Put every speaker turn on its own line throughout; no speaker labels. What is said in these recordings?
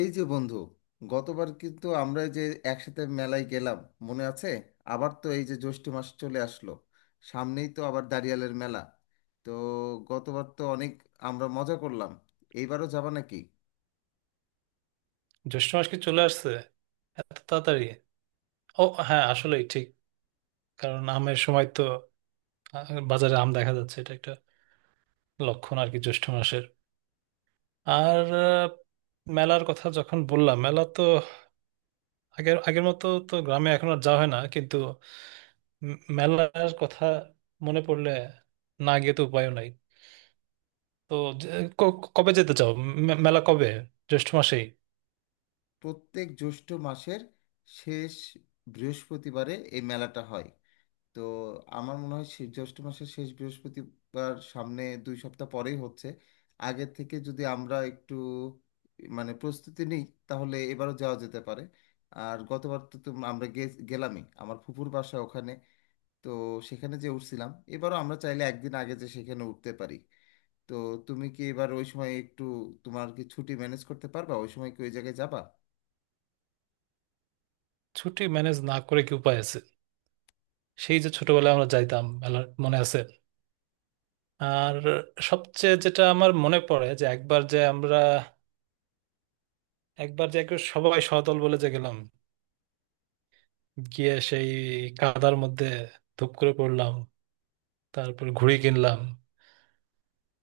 এই যে বন্ধু, গতবার কিন্তু আমরা যে একসাথে মেলায় গেলাম মনে আছে? আবার তো এই যে জ্যৈষ্ঠ মাস চলে আসলো, সামনেই তো আবার দাঁড়িয়ালের মেলা। তো গতবার তো অনেক আমরা মজা করলাম, এইবারও যাবা নাকি?
জ্যৈষ্ঠ মাস কি চলে আসছে এত তাড়াতাড়ি? ও হ্যাঁ, আসলেই ঠিক। কারণ আমের সময় তো, বাজারে আম দেখা যাচ্ছে এটা একটা লক্ষণ আর কি জ্যৈষ্ঠ মাসের। আর মেলার কথা যখন বললাম, মেলা তো আগের আগের মতো তো গ্রামে এখন আর যাওয়া হয় না, কিন্তু মেলার কথা মনে পড়লে না গিয়ে তো উপায়ও নাই। তো যে- কবে যেতে চাও? মেলা কবে, জ্যৈষ্ঠ মাসেই?
প্রত্যেক জ্যৈষ্ঠ মাসের শেষ বৃহস্পতিবারে এই মেলাটা হয়। তো আমার মনে হয় জ্যৈষ্ঠ মাসের শেষ বৃহস্পতিবার সামনে 2 সপ্তাহ পরেই হচ্ছে। আগের থেকে যদি আমরা একটু মানে প্রস্তুতি নিই তাহলে এবারও যাওয়া যেতে পারে। আর গতবার তো আমরা গেলামই আমার ফুফুর বাসা ওখানে। তো সেখানে যে উঠছিলাম, এবারও আমরা চাইলে একদিন আগে যে সেখানে উঠতে পারি। তো তুমি কি এবার ওই সময় একটু, তোমার কি ছুটি ম্যানেজ করতে পারবা, ওই সময় কি ওই জায়গায় যাবা?
ছুটি ম্যানেজ না করে কি উপায় আছে? সেই যে ছোটবেলায় আমরা যাইতাম মেলার, মনে আছে? আর সবচেয়ে যেটা আমার মনে পড়ে যে একবার যে আমরা একবার যে একে সবাই সদল বলে যে গেলাম, গিয়ে সেই কাদার মধ্যে ধুপ করে পড়লাম, তারপর ঘুড়ি কিনলাম।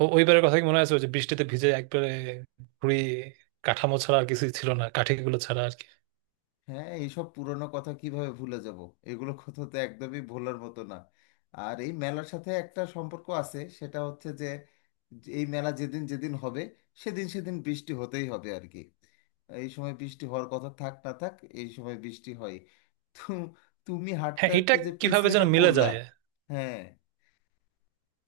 ও ওইবারের কথা কি মনে আছে, ওই যে বৃষ্টিতে ভিজে একবারে ঘুড়ি কাঠামো ছাড়া আর কিছুই ছিল না, কাঠিগুলো ছাড়া আর কি।
হ্যাঁ, এইসব পুরনো কথা কিভাবে ভুলে যাব, এগুলো কথা তো একদমই ভোলার মতো না। আর এই মেলার সাথে একটা সম্পর্ক আছে, সেটা হচ্ছে যে যে এই মেলা যেদিন যেদিন হবে সেদিন সেদিন বৃষ্টি হতেই হবে আর কি। এই সময় বৃষ্টি হওয়ার কথা থাক না থাক, এই সময় বৃষ্টি হয়। তো তুমি হাঁটতে
হ্যাঁ, এটা
হাঁটতে যে
কিভাবে যেন
পিছলেটা
মিলে
পড়লা।
যায়।
হ্যাঁ,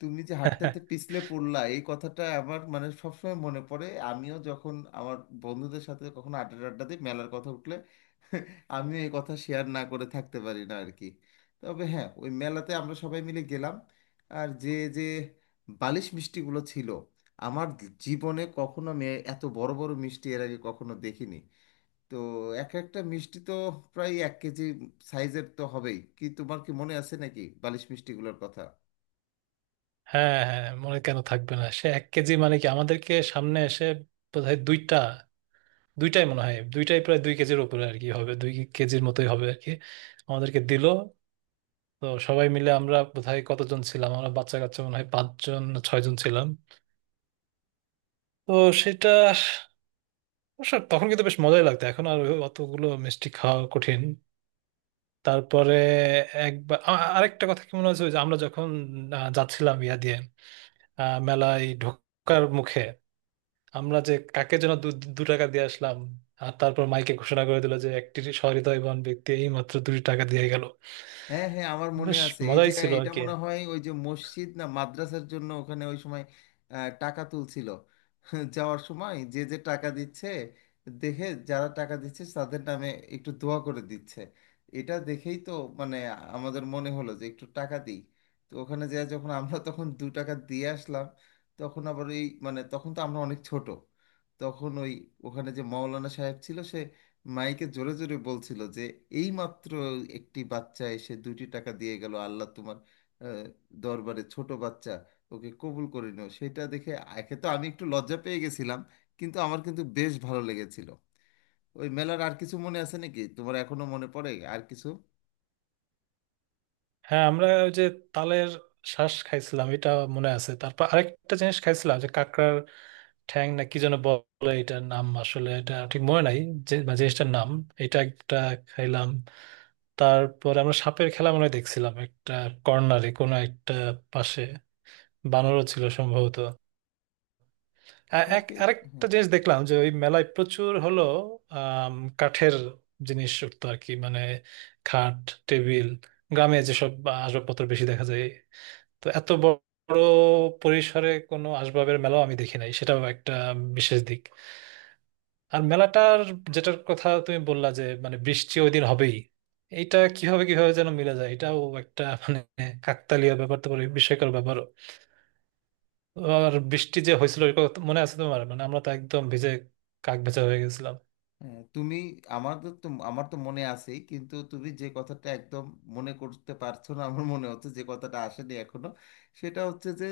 তুমি যে হাঁটতে হাঁটতে পিছলে পড়লা এই কথাটা আমার মানে সবসময় মনে পড়ে, আমিও যখন আমার বন্ধুদের সাথে কখনো আড্ডা আড্ডা দিই মেলার কথা উঠলে আমিও এই কথা শেয়ার না করে থাকতে পারি না আর কি। তবে হ্যাঁ, ওই মেলাতে আমরা সবাই মিলে গেলাম। আর যে যে বালিশ মিষ্টিগুলো ছিল, আমার জীবনে কখনো আমি এত বড় বড় মিষ্টি এর আগে কখনো দেখিনি। তো এক একটা মিষ্টি তো প্রায় 1 কেজি সাইজের তো হবেই। কি তোমার কি মনে আছে নাকি বালিশ মিষ্টিগুলোর কথা?
হ্যাঁ হ্যাঁ, মনে কেন থাকবে না, সে 1 কেজি মানে কি? আমাদেরকে সামনে এসে বোধহয় দুইটা, দুইটাই মনে হয় দুইটাই প্রায় 2 কেজির উপরে আর কি হবে, 2 কেজির মতোই হবে আর কি, আমাদেরকে দিল। তো সবাই মিলে আমরা বোধহয় কতজন ছিলাম, আমরা বাচ্চা কাচ্চা মনে হয় 5 জন না 6 জন ছিলাম। তো সেটা অবশ্য তখন কিন্তু বেশ মজাই লাগতো, এখন আর ওই অতগুলো মিষ্টি খাওয়া কঠিন। তারপরে একবার আরেকটা কথা কি মনে হয়েছে, ওই যে আমরা যখন যাচ্ছিলাম ইয়া দিয়ে মেলায় ঢোকার মুখে, আমরা যে কাকে যেন দু দু টাকা দিয়ে আসলাম, আর তারপর মাইকে ঘোষণা করে দিল যে একটি সহৃদয়বান ব্যক্তি এই মাত্র 2 টাকা দিয়ে গেল।
হ্যাঁ হ্যাঁ, আমার মনে
বেশ
আছে এই যে,
মজাই ছিল আর
এটা
কি।
মনে হয় ওই যে মসজিদ না মাদ্রাসার জন্য ওখানে ওই সময় টাকা তুলছিল। যাওয়ার সময় যে যে টাকা দিচ্ছে দেখে, যারা টাকা দিচ্ছে তাদের নামে একটু দোয়া করে দিচ্ছে। এটা দেখেই তো মানে আমাদের মনে হলো যে একটু টাকা দিই। তো ওখানে যখন আমরা তখন 2 টাকা দিয়ে আসলাম। তখন আবার এই মানে তখন তো আমরা অনেক ছোট। তখন ওখানে যে মাওলানা সাহেব ছিল, সে মাইকে জোরে জোরে বলছিল যে এই মাত্র একটি বাচ্চা এসে 2টি টাকা দিয়ে গেল, আল্লাহ তোমার আহ, দরবারে ছোট বাচ্চা ওকে কবুল করে নিও। সেটা দেখে একে তো আমি একটু লজ্জা পেয়ে গেছিলাম, কিন্তু আমার কিন্তু বেশ ভালো লেগেছিল। ওই মেলার আর কিছু মনে আছে নাকি, তোমার এখনো মনে পড়ে আর কিছু?
হ্যাঁ, আমরা ওই যে তালের শ্বাস খাইছিলাম, এটা মনে আছে। তারপর আরেকটা জিনিস খাইছিলাম যে কাঁকড়ার ঠ্যাং না কি যেন বলে, এটার নাম আসলে এটা ঠিক মনে নাই, যে বা জিনিসটার নাম। এটা একটা খাইলাম। তারপর আমরা সাপের খেলা মনে হয় দেখছিলাম একটা কর্নারে, কোনো একটা পাশে বানরও ছিল সম্ভবত। আ- এক
সাপের,
আরেকটা
হ্যাঁ
জিনিস দেখলাম যে ওই মেলায় প্রচুর হলো আম, কাঠের জিনিস উঠতো আর কি, মানে খাট, টেবিল, গ্রামে যেসব আসবাবপত্র বেশি দেখা যায়। তো এত বড় পরিসরে কোনো আসবাবের মেলাও আমি দেখি নাই, সেটাও একটা বিশেষ দিক। আর মেলাটার যেটার কথা তুমি বললা যে মানে বৃষ্টি ওই দিন হবেই, এইটা কিভাবে কিভাবে যেন মিলে যায়, এটাও একটা মানে কাকতালীয় ব্যাপার তো বলে, বিস্ময়কর ব্যাপার। আর বৃষ্টি যে হয়েছিল ওই কথা মনে আছে তোমার? মানে আমরা তো একদম ভিজে কাক ভেজা হয়ে গেছিলাম।
হ্যাঁ। তুমি, আমাদের তো, আমার তো মনে আছেই কিন্তু তুমি যে কথাটা একদম মনে করতে পারছো না আমার মনে হচ্ছে যে কথাটা আসেনি এখনো। সেটা হচ্ছে যে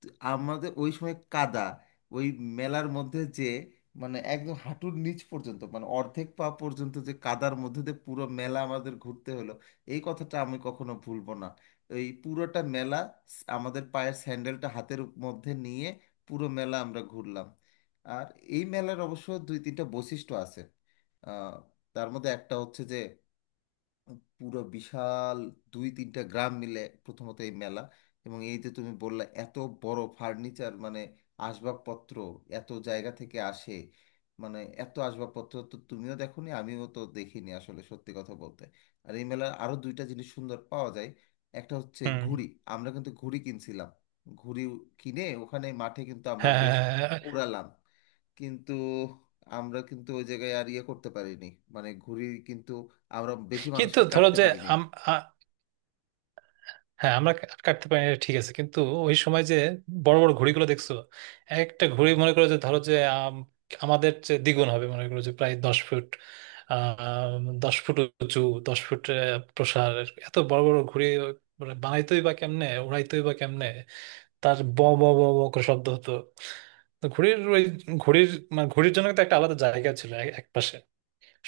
আমাদের ওই সময় কাদা, ওই মেলার মধ্যে যে, মানে একদম হাঁটুর নিচ পর্যন্ত মানে অর্ধেক পা পর্যন্ত যে কাদার মধ্যে দিয়ে পুরো মেলা আমাদের ঘুরতে হলো। এই কথাটা আমি কখনো ভুলবো না। এই পুরোটা মেলা আমাদের পায়ের স্যান্ডেলটা হাতের মধ্যে নিয়ে পুরো মেলা আমরা ঘুরলাম। আর এই মেলার অবশ্য দুই তিনটা বৈশিষ্ট্য আছে। আহ, তার মধ্যে একটা হচ্ছে যে পুরো বিশাল দুই তিনটা গ্রাম মিলে প্রথমত এই মেলা। এবং এই যে তুমি বললা এত বড় ফার্নিচার মানে আসবাবপত্র এত জায়গা থেকে আসে। মানে এত আসবাবপত্র তো তুমিও দেখোনি আমিও তো দেখিনি আসলে সত্যি কথা বলতে। আর এই মেলার আরো দুইটা জিনিস সুন্দর পাওয়া যায়। একটা হচ্ছে
হুম।
ঘুড়ি। আমরা কিন্তু ঘুড়ি কিনছিলাম। ঘুড়ি কিনে ওখানে মাঠে কিন্তু আমরা
হ্যাঁ হ্যাঁ,
বেশ
হ্যাঁ, হ্যাঁ।
ওড়ালাম। কিন্তু আমরা কিন্তু ওই জায়গায় আর ইয়ে করতে পারিনি। মানে ঘুড়ি কিন্তু আমরা বেশি
কিন্তু
মানুষকে
ধরো
কাটতে
যে
পারিনি।
আম- আ- হ্যাঁ, আমরা কাটতে পারি না, ঠিক আছে, কিন্তু ওই সময় যে বড় বড় ঘুড়িগুলো দেখছো, একটা ঘুড়ি মনে করো যে ধরো যে আমাদের যে দ্বিগুণ হবে, মনে করো যে প্রায় 10 ফুট, আহ 10 ফুট উঁচু, 10 ফুট প্রসার। এত বড় বড় ঘুড়ি মানে বানাইতোই বা কেমনে, উড়াইতোই বা কেমনে, তার ব ব ব ব করে শব্দ হতো। তো ঘুড়ির ওই ঘুড়ির মানে ঘুড়ির জন্য তো একটা আলাদা জায়গা ছিল এক এক পাশে,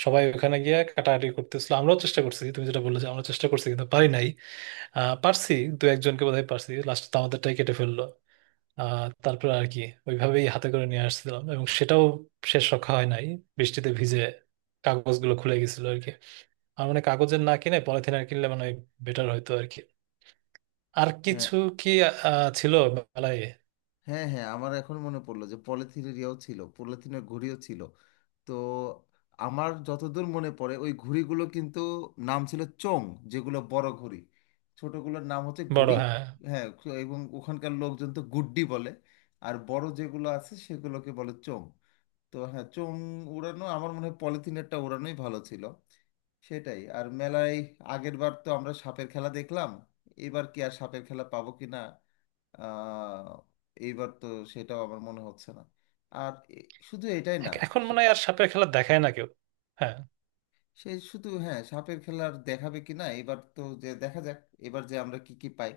সবাই ওখানে গিয়ে কাটাকাটি করতেছিল। আমরাও চেষ্টা করছি, তুমি যেটা বললে যে আমরা চেষ্টা করছি কিন্তু পারি নাই। পারছি, দু একজনকে বোধহয় পারছি, লাস্ট তো আমাদেরটাই কেটে ফেললো। তারপর আর কি ওইভাবেই হাতে করে নিয়ে আসছিলাম, এবং সেটাও শেষ রক্ষা হয় নাই। বৃষ্টিতে ভিজে কাগজগুলো খুলে গেছিল আর কি। আর মানে কাগজের না কিনে পলিথিন আর কিনলে মানে বেটার হয়তো আর কি। আর
হ্যাঁ
কিছু কি ছিল মেলায়?
হ্যাঁ, হ্যাঁ আমার এখন মনে পড়লো যে পলিথিনের ইয়েও ছিল, পলিথিনের ঘুড়িও ছিল। তো আমার যতদূর মনে পড়ে ওই ঘুড়িগুলো কিন্তু নাম ছিল চোং, যেগুলো বড় ঘুড়ি। ছোটগুলোর নাম হচ্ছে
বড়,
ঘুড়ি।
হ্যাঁ।
হ্যাঁ, এবং ওখানকার লোকজন তো গুড্ডি বলে, আর বড় যেগুলো আছে সেগুলোকে বলে চোং। তো হ্যাঁ, চোঙ উড়ানো আমার মনে হয় পলিথিনেরটা উড়ানোই ভালো ছিল। সেটাই। আর মেলায় আগের বার তো আমরা সাপের খেলা দেখলাম, এবার কি আর সাপের খেলা পাবো কি না, আহ, এইবার তো সেটাও আমার মনে হচ্ছে না। আর শুধু এটাই না,
এখন মনে হয় আর সাপের খেলা দেখায় না কেউ। হ্যাঁ
সে শুধু হ্যাঁ সাপের খেলার দেখাবে কিনা এবার তো, যে দেখা যাক এবার যে আমরা কি কি পাই,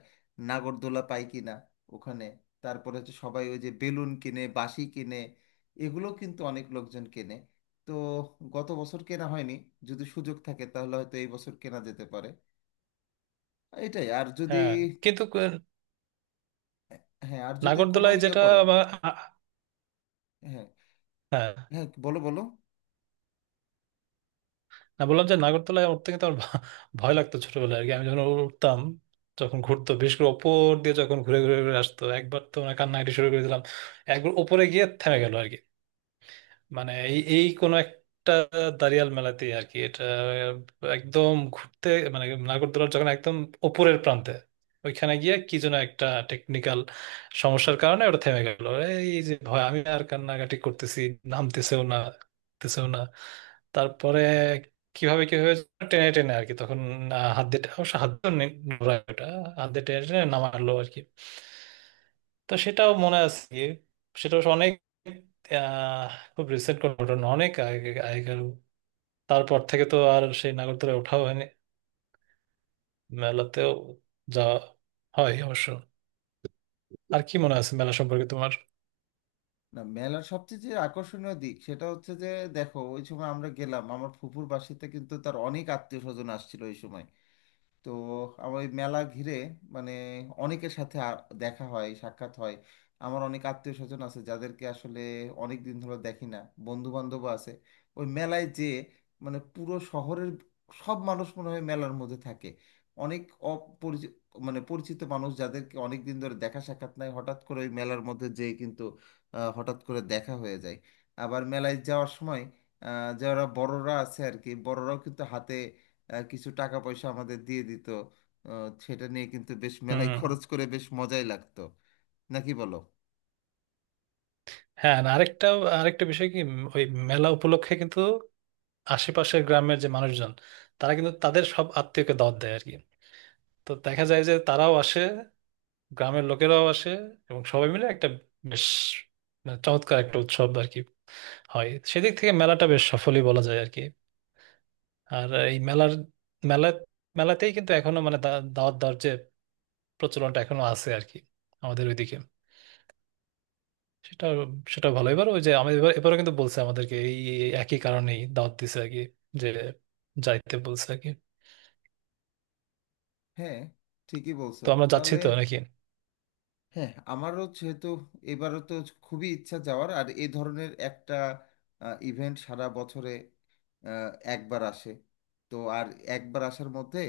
নাগরদোলা পাই কিনা ওখানে। তারপরে হচ্ছে সবাই ওই যে বেলুন কিনে বাঁশি কিনে এগুলো কিন্তু অনেক লোকজন কেনে। তো গত বছর কেনা হয়নি, যদি সুযোগ থাকে তাহলে হয়তো এই বছর কেনা যেতে পারে। এটাই। আর যদি,
হ্যাঁ। কিন্তু
হ্যাঁ আর যদি কোনো
নাগরদোলায়
ইয়ে
যেটা
করে,
বা- আ- আ-
হ্যাঁ
হ্যাঁ,
হ্যাঁ বলো বলো।
না, বললাম যে নাগরদোলায় উঠতে কিন্তু আমার ভয় লাগতো ছোটবেলায় আর কি। আমি যখন উঠতাম, যখন ঘুরতো, বিশেষ করে ওপর দিয়ে যখন ঘুরে ঘুরে ঘুরে আসতো, একবার তো মানে কান্নাকাটি শুরু করে দিলাম। একবার ওপরে গিয়ে থেমে গেল আর কি, মানে এই এই কোনো একটা দাঁড়িয়াল মেলাতে আর কি। এটা একদম ঘুরতে মানে নাগরদোলার যখন একদম ওপরের প্রান্তে ওইখানে গিয়ে কি যেন একটা টেকনিক্যাল সমস্যার কারণে ওটা থেমে গেল। এই যে ভয় আমি আর কান্নাকাটি করতেছি, নামতেছেও না, নামতেছেও না। তারপরে কিভাবে কি হয়েছে, টেনে টেনে আর কি তখন আহ, হাত দিয়ে অবশ্য হাত দিয়ে নি- ওটা হাত দিয়ে টেনে টেনে নামালো আর কি। তো সেটাও মনে আছে গিয়ে। সেটা অবশ্য অনেক আহ, খুব রিসেন্ট কোনো ঘটনা, অনেক আগে আগেকার। তারপর থেকে তো আর সেই নাগরদোলায় ওঠাও হয়নি, মেলাতেও যাওয়া হয় অবশ্য। আর কি মনে আছে মেলা সম্পর্কে তোমার?
না, মেলার সবচেয়ে যে আকর্ষণীয় দিক সেটা হচ্ছে যে দেখো ওই সময় আমরা গেলাম আমার ফুফুর বাসাতে, কিন্তু তার অনেক আত্মীয় স্বজন আসছিল ওই সময়। তো আমার ওই মেলা ঘিরে মানে অনেকের সাথে দেখা হয় সাক্ষাৎ হয়। আমার অনেক আত্মীয় স্বজন আছে যাদেরকে আসলে অনেক দিন ধরে দেখি না, বন্ধু বান্ধব আছে। ওই মেলায় যে মানে পুরো শহরের সব মানুষ মনে হয় মেলার মধ্যে থাকে। অনেক অপরিচিত মানে পরিচিত মানুষ যাদেরকে অনেক দিন ধরে দেখা সাক্ষাৎ নাই, হঠাৎ করে ওই মেলার মধ্যে যেয়ে কিন্তু হঠাৎ করে দেখা হয়ে যায়। আবার মেলায় যাওয়ার সময় যারা বড়রা আছে আর কি, বড়রাও কিন্তু হাতে আর কিছু টাকা পয়সা আমাদের দিয়ে দিত। সেটা নিয়ে কিন্তু বেশ মেলায়
হুম।
খরচ করে বেশ মজাই লাগতো, নাকি বলো?
হ্যাঁ, না, আরেকটা আরেকটা বিষয় কি ওই মেলা উপলক্ষে কিন্তু আশেপাশের গ্রামের যে মানুষজন, তারা কিন্তু তাদের সব আত্মীয়কে দাওয়াত দেয় আর কি। তো দেখা যায় যে তারাও আসে, গ্রামের লোকেরাও আসে, এবং সবাই মিলে একটা বেশ মানে চমৎকার একটা উৎসব আর কি হয়। সেদিক থেকে মেলাটা বেশ সফলই বলা যায় আর কি। আর এই মেলার মেলা মেলাতেই কিন্তু এখনো মানে দাওয়াত দেওয়ার যে প্রচলনটা এখনো আছে আর কি আমাদের ওইদিকে। সেটা সেটা ভালো। এবার ওই যে আমি এবারও কিন্তু বলছে আমাদেরকে, এই এই একই কারণেই দাওয়াত দিছে আর কি, যে যাইতে বলছে আর কি।
হ্যাঁ, ঠিকই বলছো।
তো আমরা যাচ্ছি
তাহলে
তো, নাকি?
হ্যাঁ আমারও যেহেতু এবারও তো খুবই ইচ্ছা যাওয়ার। আর এই ধরনের একটা ইভেন্ট সারা বছরে আহ, একবার আসে। তো আর একবার আসার মধ্যে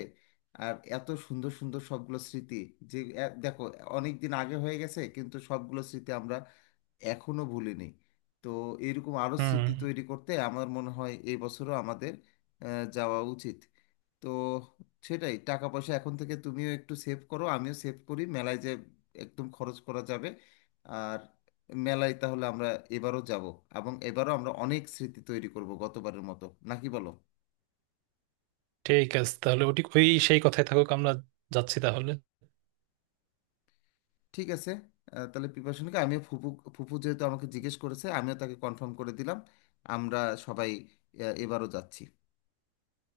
আর এত সুন্দর সুন্দর সবগুলো স্মৃতি যে, দেখো অনেক দিন আগে হয়ে গেছে কিন্তু সবগুলো স্মৃতি আমরা এখনো ভুলিনি। তো এরকম আরো স্মৃতি
হুম।
তৈরি করতে আমার মনে হয় এই বছরও আমাদের যাওয়া উচিত। তো সেটাই, টাকা পয়সা এখন থেকে তুমিও একটু সেভ করো, আমিও সেভ করি, মেলায় যে একদম খরচ করা যাবে। আর মেলায় তাহলে আমরা এবারও যাব, এবং এবারও আমরা অনেক স্মৃতি তৈরি করব গতবারের মতো। নাকি বলো?
ঠিক আছে, তাহলে ওটি ওই সেই কথাই থাকুক, আমরা যাচ্ছি তাহলে।
ঠিক আছে তাহলে প্রিপারেশনকে আমিও ফুপু ফুপু যেহেতু আমাকে জিজ্ঞেস করেছে আমিও তাকে কনফার্ম করে দিলাম, আমরা সবাই এবারও যাচ্ছি।